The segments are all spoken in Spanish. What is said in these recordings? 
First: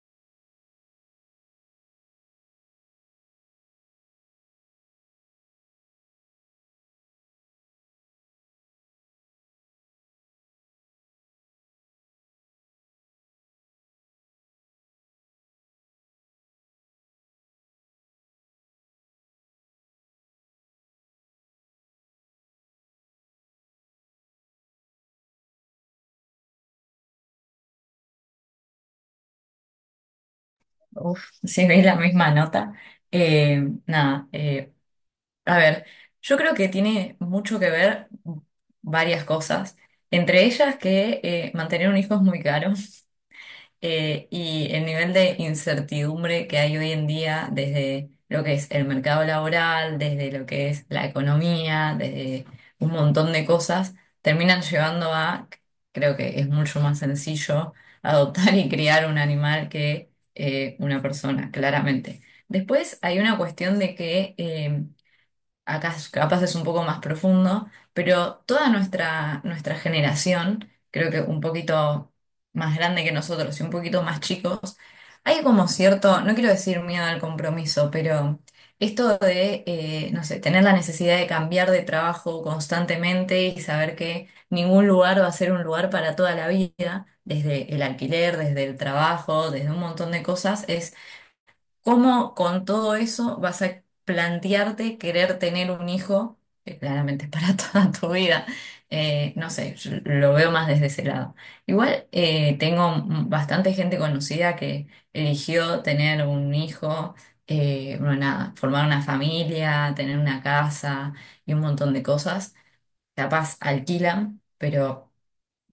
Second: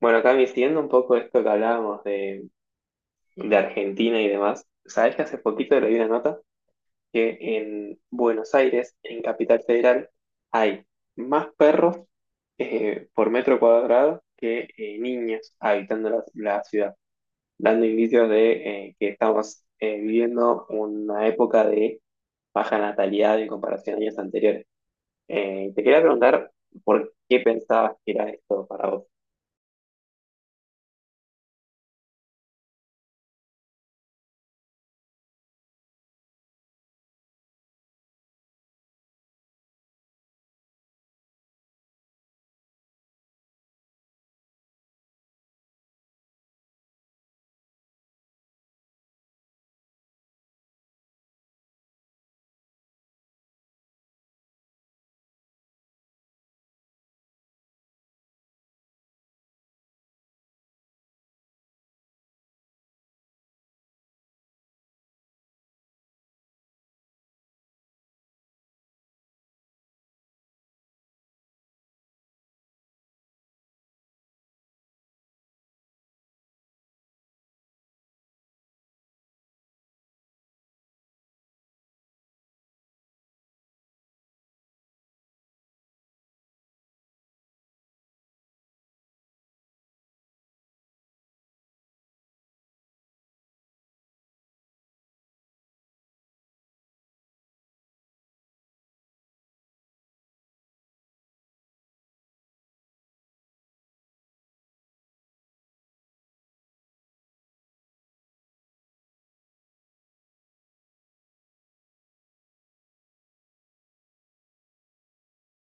Bueno, Cami, siguiendo un poco esto que hablábamos de Argentina y demás, sabes que hace poquito leí una nota que en Buenos Aires, en Capital Federal, hay más perros por metro cuadrado que niños habitando la ciudad, dando indicios de que estamos viviendo una época de baja natalidad en comparación a años anteriores. Te quería preguntar por qué pensabas que era esto para vos. Uf, si veis la misma nota. Eh, nada, a ver, yo creo que tiene mucho que ver varias cosas. Entre ellas que mantener un hijo es muy caro, y el nivel de incertidumbre que hay hoy en día desde lo que es el mercado laboral, desde lo que es la economía, desde un montón de cosas, terminan llevando a, creo que es mucho más sencillo adoptar y criar un animal que una persona, claramente. Después hay una cuestión de que acá capaz es un poco más profundo, pero toda nuestra generación, creo que un poquito más grande que nosotros y un poquito más chicos, hay como cierto, no quiero decir miedo al compromiso, pero esto de, no sé, tener la necesidad de cambiar de trabajo constantemente y saber que ningún lugar va a ser un lugar para toda la vida, desde el alquiler, desde el trabajo, desde un montón de cosas. ¿Cómo con todo eso vas a plantearte querer tener un hijo, que claramente es para toda tu vida? No sé, yo lo veo más desde ese lado. Igual tengo bastante gente conocida que eligió tener un hijo, bueno, nada, formar una familia, tener una casa y un montón de cosas. Capaz alquilan, pero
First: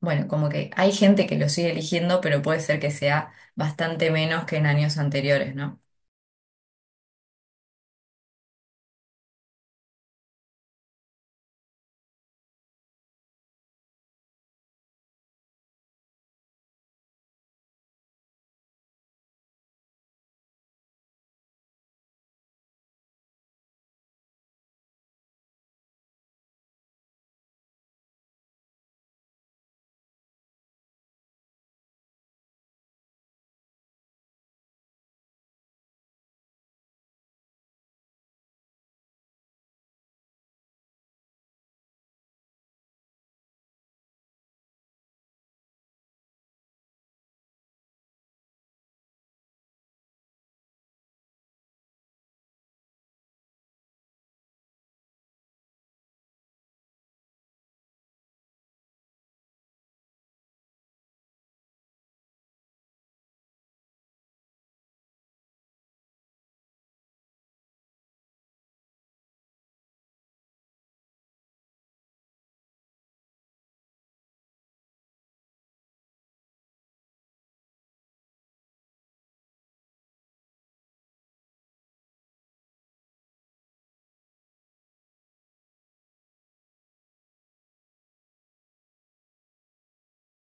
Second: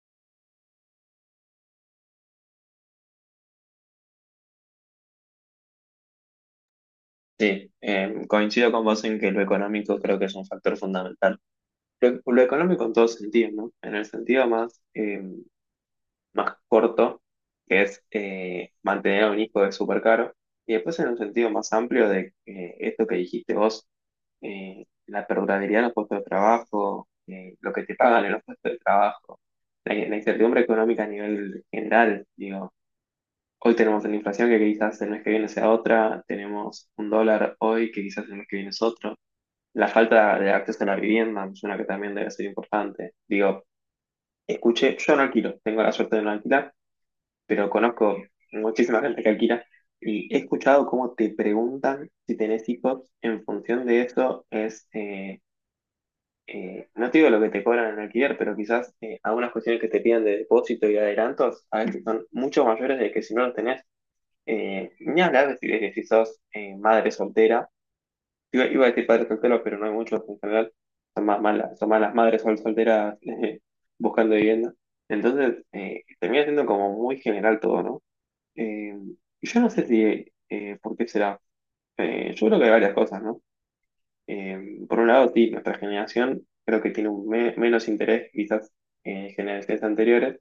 bueno, como que hay gente que lo sigue eligiendo, pero puede ser que sea bastante menos que en años anteriores, ¿no? Sí, coincido con vos en que lo económico creo que es un factor fundamental. Lo económico en todo sentido, ¿no? En el sentido más, más corto, que es mantener a un hijo es súper caro, y después en un sentido más amplio de esto que dijiste vos, la perdurabilidad en los puestos de trabajo, lo que te pagan en los puestos de trabajo, la incertidumbre económica a nivel general, digo. Hoy tenemos la inflación que quizás el mes que viene sea otra, tenemos un dólar hoy que quizás el mes que viene es otro. La falta de acceso a la vivienda me suena que también debe ser importante. Digo, escuché, yo no alquilo, tengo la suerte de no alquilar, pero conozco muchísima gente que alquila y he escuchado cómo te preguntan si tenés hijos. En función de eso es, no te digo lo que te cobran en alquiler, pero quizás algunas cuestiones que te piden de depósito y adelantos a veces son mucho mayores de que si no los tenés. Ni hablar de si sos madre soltera. Iba a decir padres solteros, pero no hay muchos en general. Son más las- son más las madres sol- solteras buscando vivienda. Entonces, termina siendo como muy general todo, ¿no? Eh, y yo no sé si, por qué será. Yo creo que hay varias cosas, ¿no? Por un lado, sí, nuestra generación creo que tiene un me- menos interés quizás en generaciones anteriores,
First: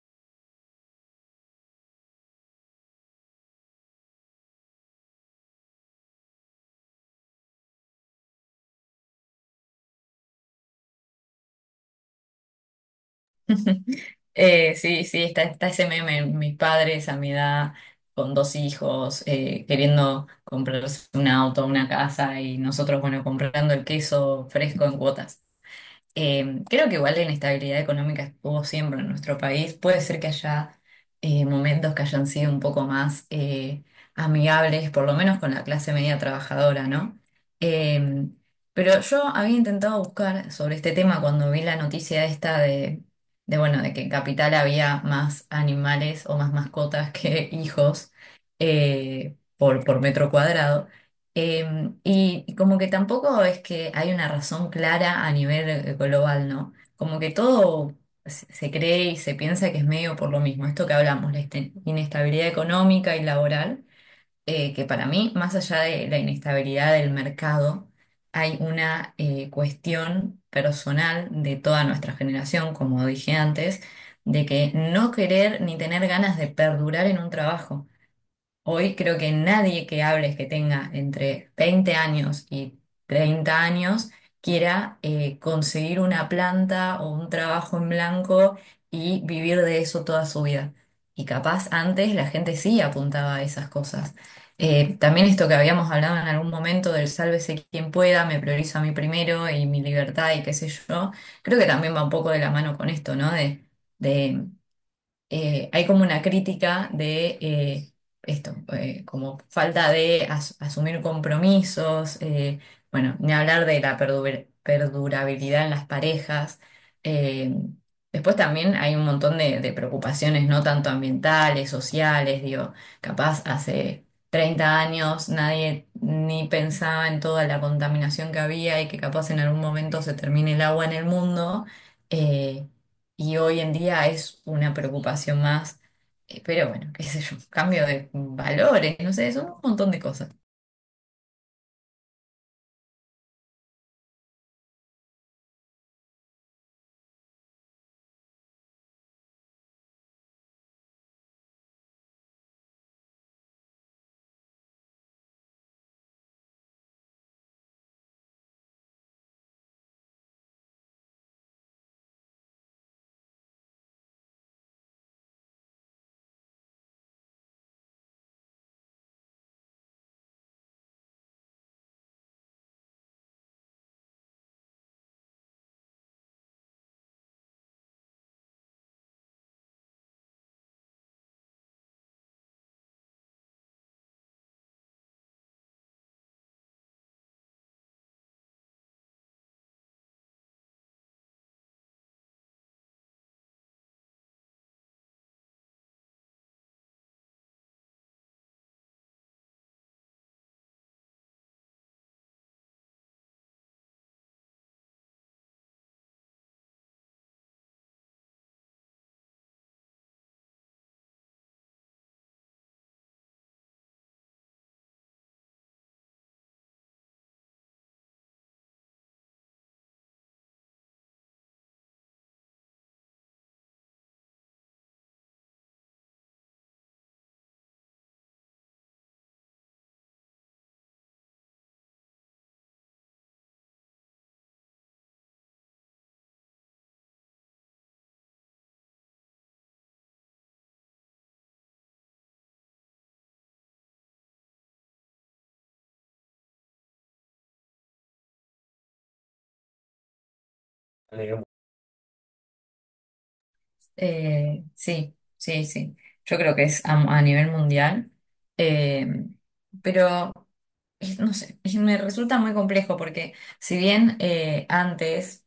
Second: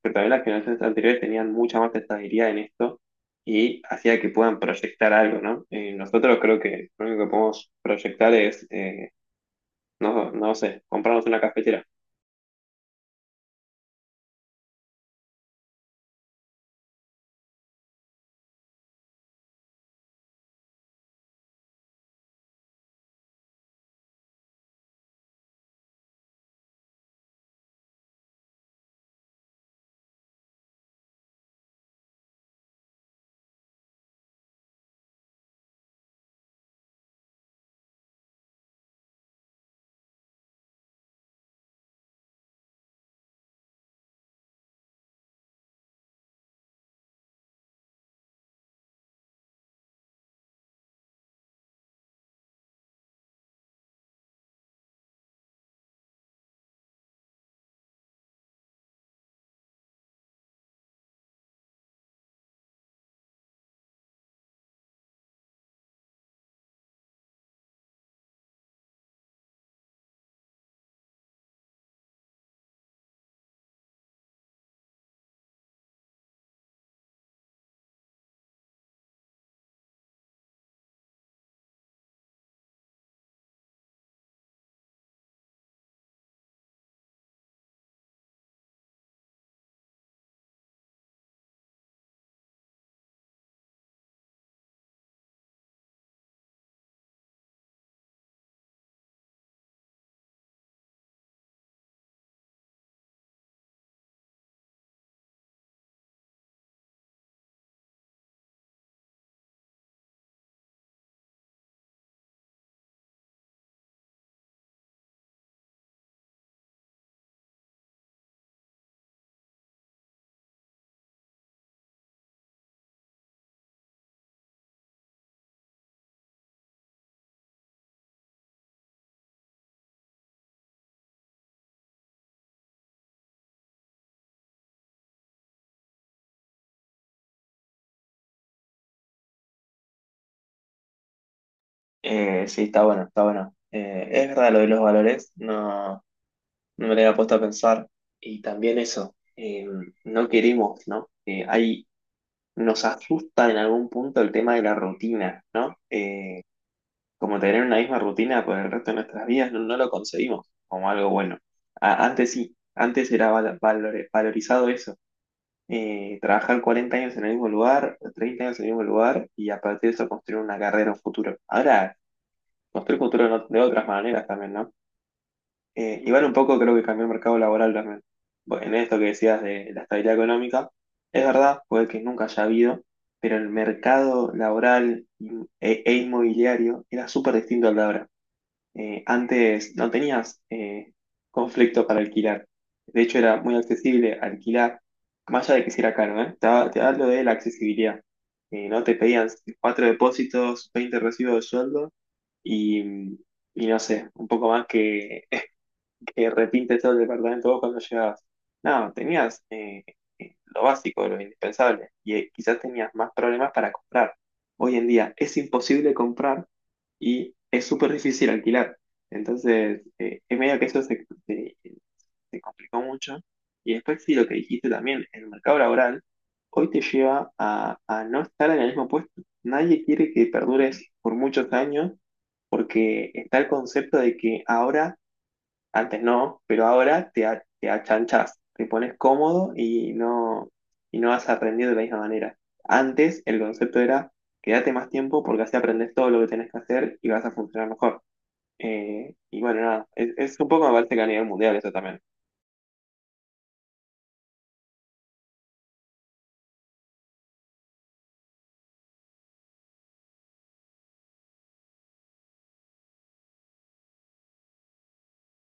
pero también las generaciones anteriores tenían mucha más estabilidad en esto y hacía que puedan proyectar algo, ¿no? Nosotros creo que lo único que podemos proyectar es, no, no sé, comprarnos una cafetera. Sí, sí, está ese meme, mis padres a mi edad, con dos hijos, queriendo comprarse un auto, una casa y nosotros, bueno, comprando el queso fresco en cuotas. Creo que igual la inestabilidad económica estuvo siempre en nuestro país. Puede ser que haya momentos que hayan sido un poco más amigables, por lo menos con la clase media trabajadora, ¿no? Eh, pero yo había intentado buscar sobre este tema cuando vi la noticia esta bueno, de que en Capital había más animales o más mascotas que hijos, por metro cuadrado. Y como que tampoco es que hay una razón clara a nivel global, ¿no? Como que todo se cree y se piensa que es medio por lo mismo, esto que hablamos, la inestabilidad económica y laboral, que para mí, más allá de la inestabilidad del mercado, hay una cuestión personal de toda nuestra generación, como dije antes, de que no querer ni tener ganas de perdurar en un trabajo. Hoy creo que nadie que hables que tenga entre 20 años y 30 años quiera conseguir una planta o un trabajo en blanco y vivir de eso toda su vida. Y capaz antes la gente sí apuntaba a esas cosas. También esto que habíamos hablado en algún momento del sálvese quien pueda, me priorizo a mí primero y mi libertad y qué sé yo, creo que también va un poco de la mano con esto, ¿no? De hay como una crítica de esto, como falta de asumir compromisos, bueno, ni hablar de la perdurabilidad en las parejas. eh, Después también hay un montón de preocupaciones, no tanto ambientales, sociales, digo, capaz hace 30 años nadie ni pensaba en toda la contaminación que había y que capaz en algún momento se termine el agua en el mundo. eh, y hoy en día es una preocupación más. Pero bueno, qué sé yo, cambio de valores, no sé, son un montón de cosas. Sí, está bueno, está bueno. Es verdad lo de los valores, no, no me lo había puesto a pensar. Y también eso, no queremos, ¿no? Hay Nos asusta en algún punto el tema de la rutina, ¿no? Como tener una misma rutina por el resto de nuestras vidas, no, no lo conseguimos como algo bueno. A- antes sí, antes era val- valor- valorizado eso. Trabajar 40 años en el mismo lugar, 30 años en el mismo lugar y a partir de eso construir una carrera, un futuro. Ahora, construir futuro no- de otras maneras también, ¿no? Igual un poco creo que cambió el mercado laboral también. Bueno, en esto que decías de la estabilidad económica, es verdad, puede que nunca haya habido, pero el mercado laboral in- e inmobiliario era súper distinto al de ahora. Antes no tenías conflicto para alquilar. De hecho, era muy accesible alquilar, más allá de que si era caro, ¿eh? Te, ha- te hablo de la accesibilidad. No te pedían cuatro depósitos, 20 recibos de sueldo y, y no sé, un poco más que repinte todo el departamento vos cuando llegabas. No, tenías lo básico, lo indispensable, y quizás tenías más problemas para comprar. Hoy en día es imposible comprar y es súper difícil alquilar. Entonces, es medio que eso se complicó mucho. Y después sí, lo que dijiste también, el mercado laboral hoy te lleva a no estar en el mismo puesto. Nadie quiere que perdures por muchos años porque está el concepto de que ahora antes no, pero ahora te achanchás, te pones cómodo y no vas a aprender de la misma manera. Antes el concepto era quédate más tiempo porque así aprendes todo lo que tenés que hacer y vas a funcionar mejor. Y bueno, nada, es un poco me parece que a A nivel nivel mundial eso también. Sí, sí, sí. Yo creo que es a nivel mundial. Eh, pero, no sé, me resulta muy complejo porque si bien antes...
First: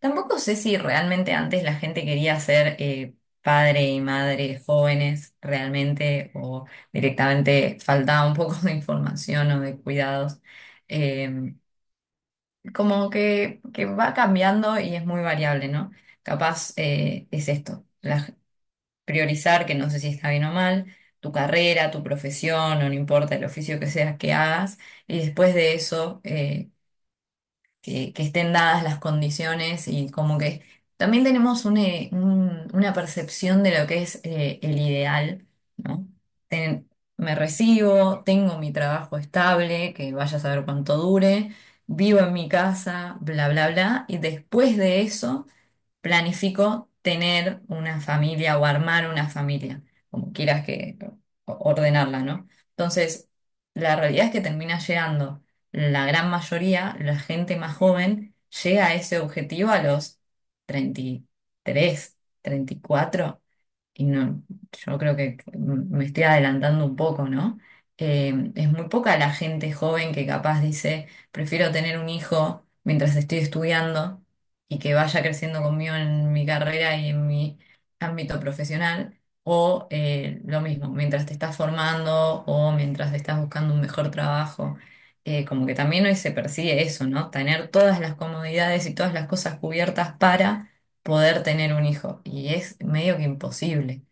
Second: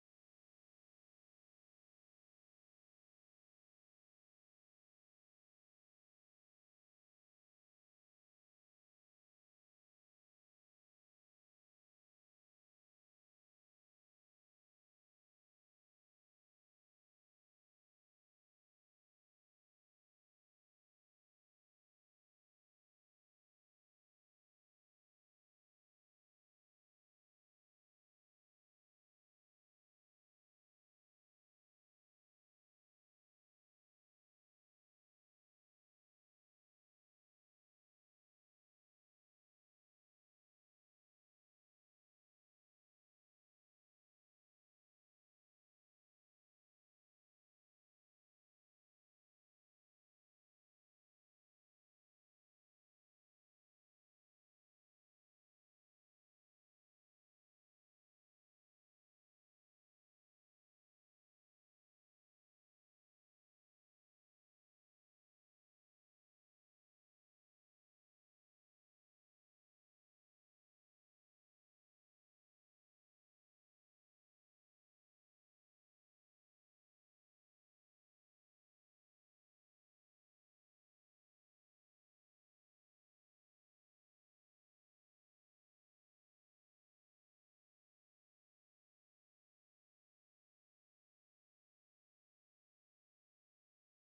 Tampoco sé si realmente antes la gente quería ser padre y madre jóvenes realmente o directamente faltaba un poco de información o de cuidados. Eh, como que va cambiando y es muy variable, ¿no? Capaz es esto, priorizar, que no sé si está bien o mal, tu carrera, tu profesión, o no importa el oficio que seas que hagas, y después de eso, que estén dadas las condiciones y como que también tenemos una percepción de lo que es el ideal, ¿no? Ten- me recibo, tengo mi trabajo estable, que vaya a saber cuánto dure, vivo en mi casa, bla, bla, bla, y después de eso planifico tener una familia o armar una familia, como quieras que ordenarla, ¿no? Entonces, la realidad es que termina llegando la gran mayoría, la gente más joven, llega a ese objetivo a los 30, 33, 34, y no, yo creo que me estoy adelantando un poco, ¿no? Es muy poca la gente joven que capaz dice, prefiero tener un hijo mientras estoy estudiando y que vaya creciendo conmigo en mi carrera y en mi ámbito profesional, o lo mismo, mientras te estás formando o mientras estás buscando un mejor trabajo. Como que también hoy se persigue eso, ¿no? Tener todas las comodidades y todas las cosas cubiertas para poder tener un hijo. Y es medio que imposible.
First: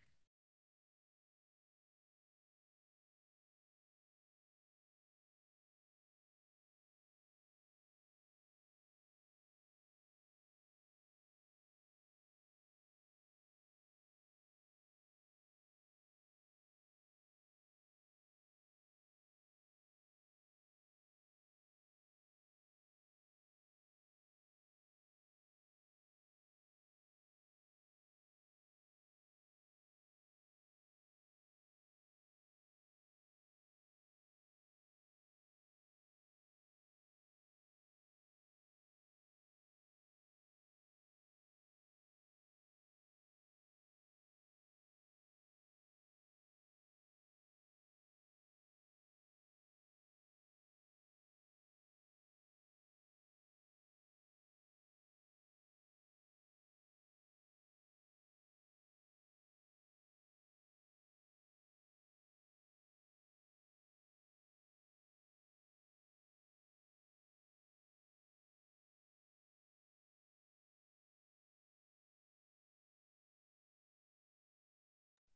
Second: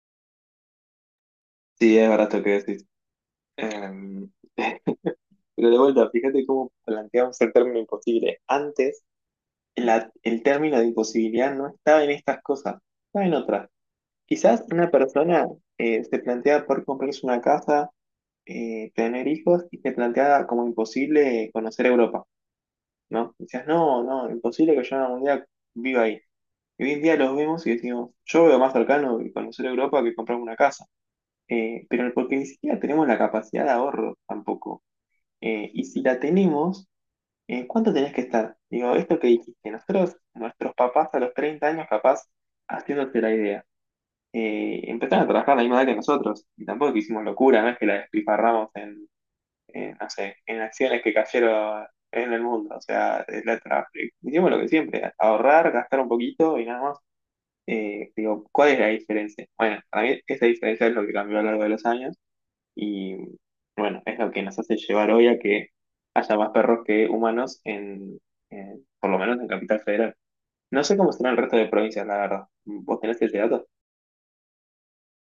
Sí, es verdad esto que decís. Em, pero de vuelta, fíjate cómo planteamos el término imposible. Antes la- el término de imposibilidad no estaba en estas cosas, estaba en otras. Quizás una persona se plantea por comprarse una casa, tener hijos y se plantea como imposible conocer Europa, ¿no? Decías, no, no, imposible que yo algún día viva ahí. Y hoy en día los vemos y decimos, yo veo más cercano y conocer Europa que comprarme una casa. Pero porque ni siquiera tenemos la capacidad de ahorro tampoco. Y si la tenemos, ¿cuánto tenés que estar? Digo, esto que dijiste, nosotros, nuestros papás a los 30 años capaz haciéndose la idea empezaron a trabajar a la misma edad que nosotros. Y tampoco es que hicimos locura, no es que la despifarramos en, no sé, en acciones que cayeron en el mundo. O sea, la tra- hicimos lo que siempre, ahorrar, gastar un poquito y nada más. Digo, ¿cuál es la diferencia? Bueno, para mí esa diferencia es lo que cambió a lo largo de los años y bueno, es lo que nos hace llevar hoy a que haya más perros que humanos en- por lo menos en Capital Federal. No sé cómo será el resto de provincias, la verdad. ¿Vos tenés ese dato?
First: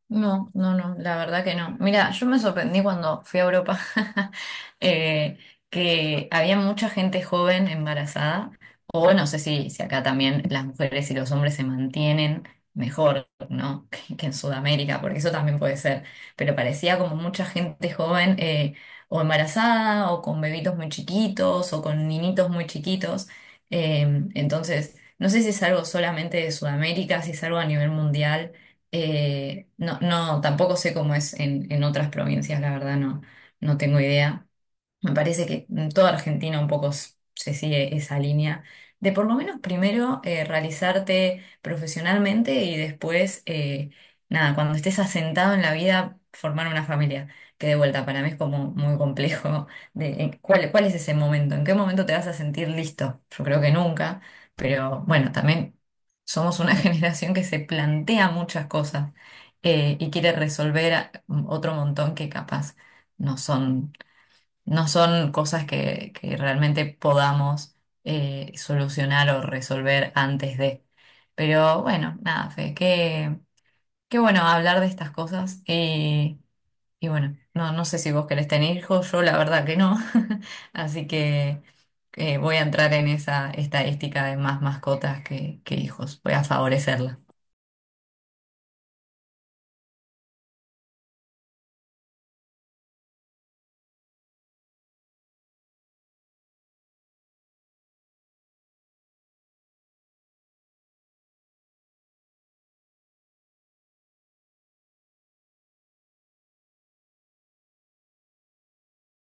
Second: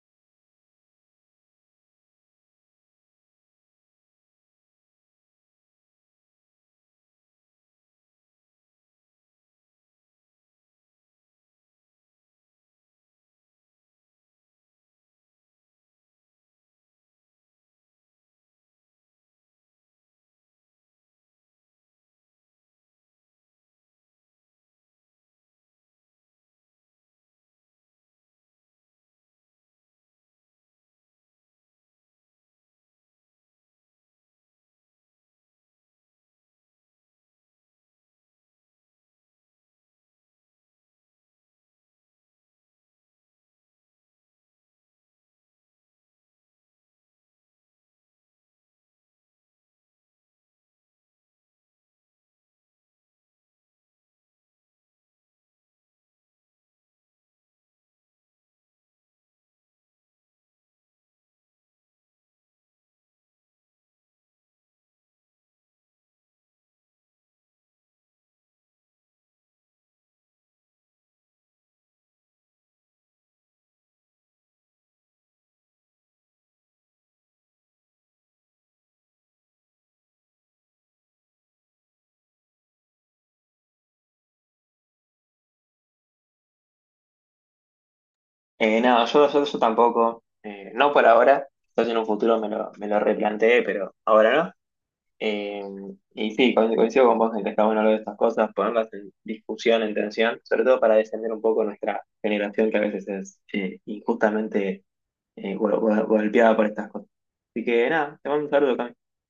No, no, no, la verdad que no. Mira, yo me sorprendí cuando fui a Europa, eh, que había mucha gente joven embarazada, o no sé si acá también las mujeres y los hombres se mantienen mejor, ¿no? Que en Sudamérica, porque eso también puede ser, pero parecía como mucha gente joven o embarazada, o con bebitos muy chiquitos, o con niñitos muy chiquitos. Eh, entonces, no sé si es algo solamente de Sudamérica, si es algo a nivel mundial. No, no, tampoco sé cómo es en otras provincias, la verdad, no, no tengo idea. Me parece que en toda Argentina un poco se sigue esa línea de por lo menos primero realizarte profesionalmente y después, nada, cuando estés asentado en la vida, formar una familia. Que de vuelta para mí es como muy complejo de en cuál es ese momento, en qué momento te vas a sentir listo. Yo creo que nunca, pero bueno, también somos una generación que se plantea muchas cosas, y quiere resolver otro montón que capaz no son no son cosas que realmente podamos solucionar o resolver antes de. Pero bueno, nada, Fe, qué bueno hablar de estas cosas, y bueno, no, no sé si vos querés tener hijos, yo la verdad que no, así que voy a entrar en esa estadística de más mascotas que hijos, voy a favorecerla. No, yo tampoco. No por ahora. Entonces en un futuro me me lo replanteé, pero ahora no. Eh, y sí, co- coincido con vos en que está bueno hablar de estas cosas, ponerlas en discusión, en tensión, sobre todo para defender un poco nuestra generación que a veces es injustamente gol- gol- golpeada por estas cosas. Así que nada, te mando un saludo, Cami.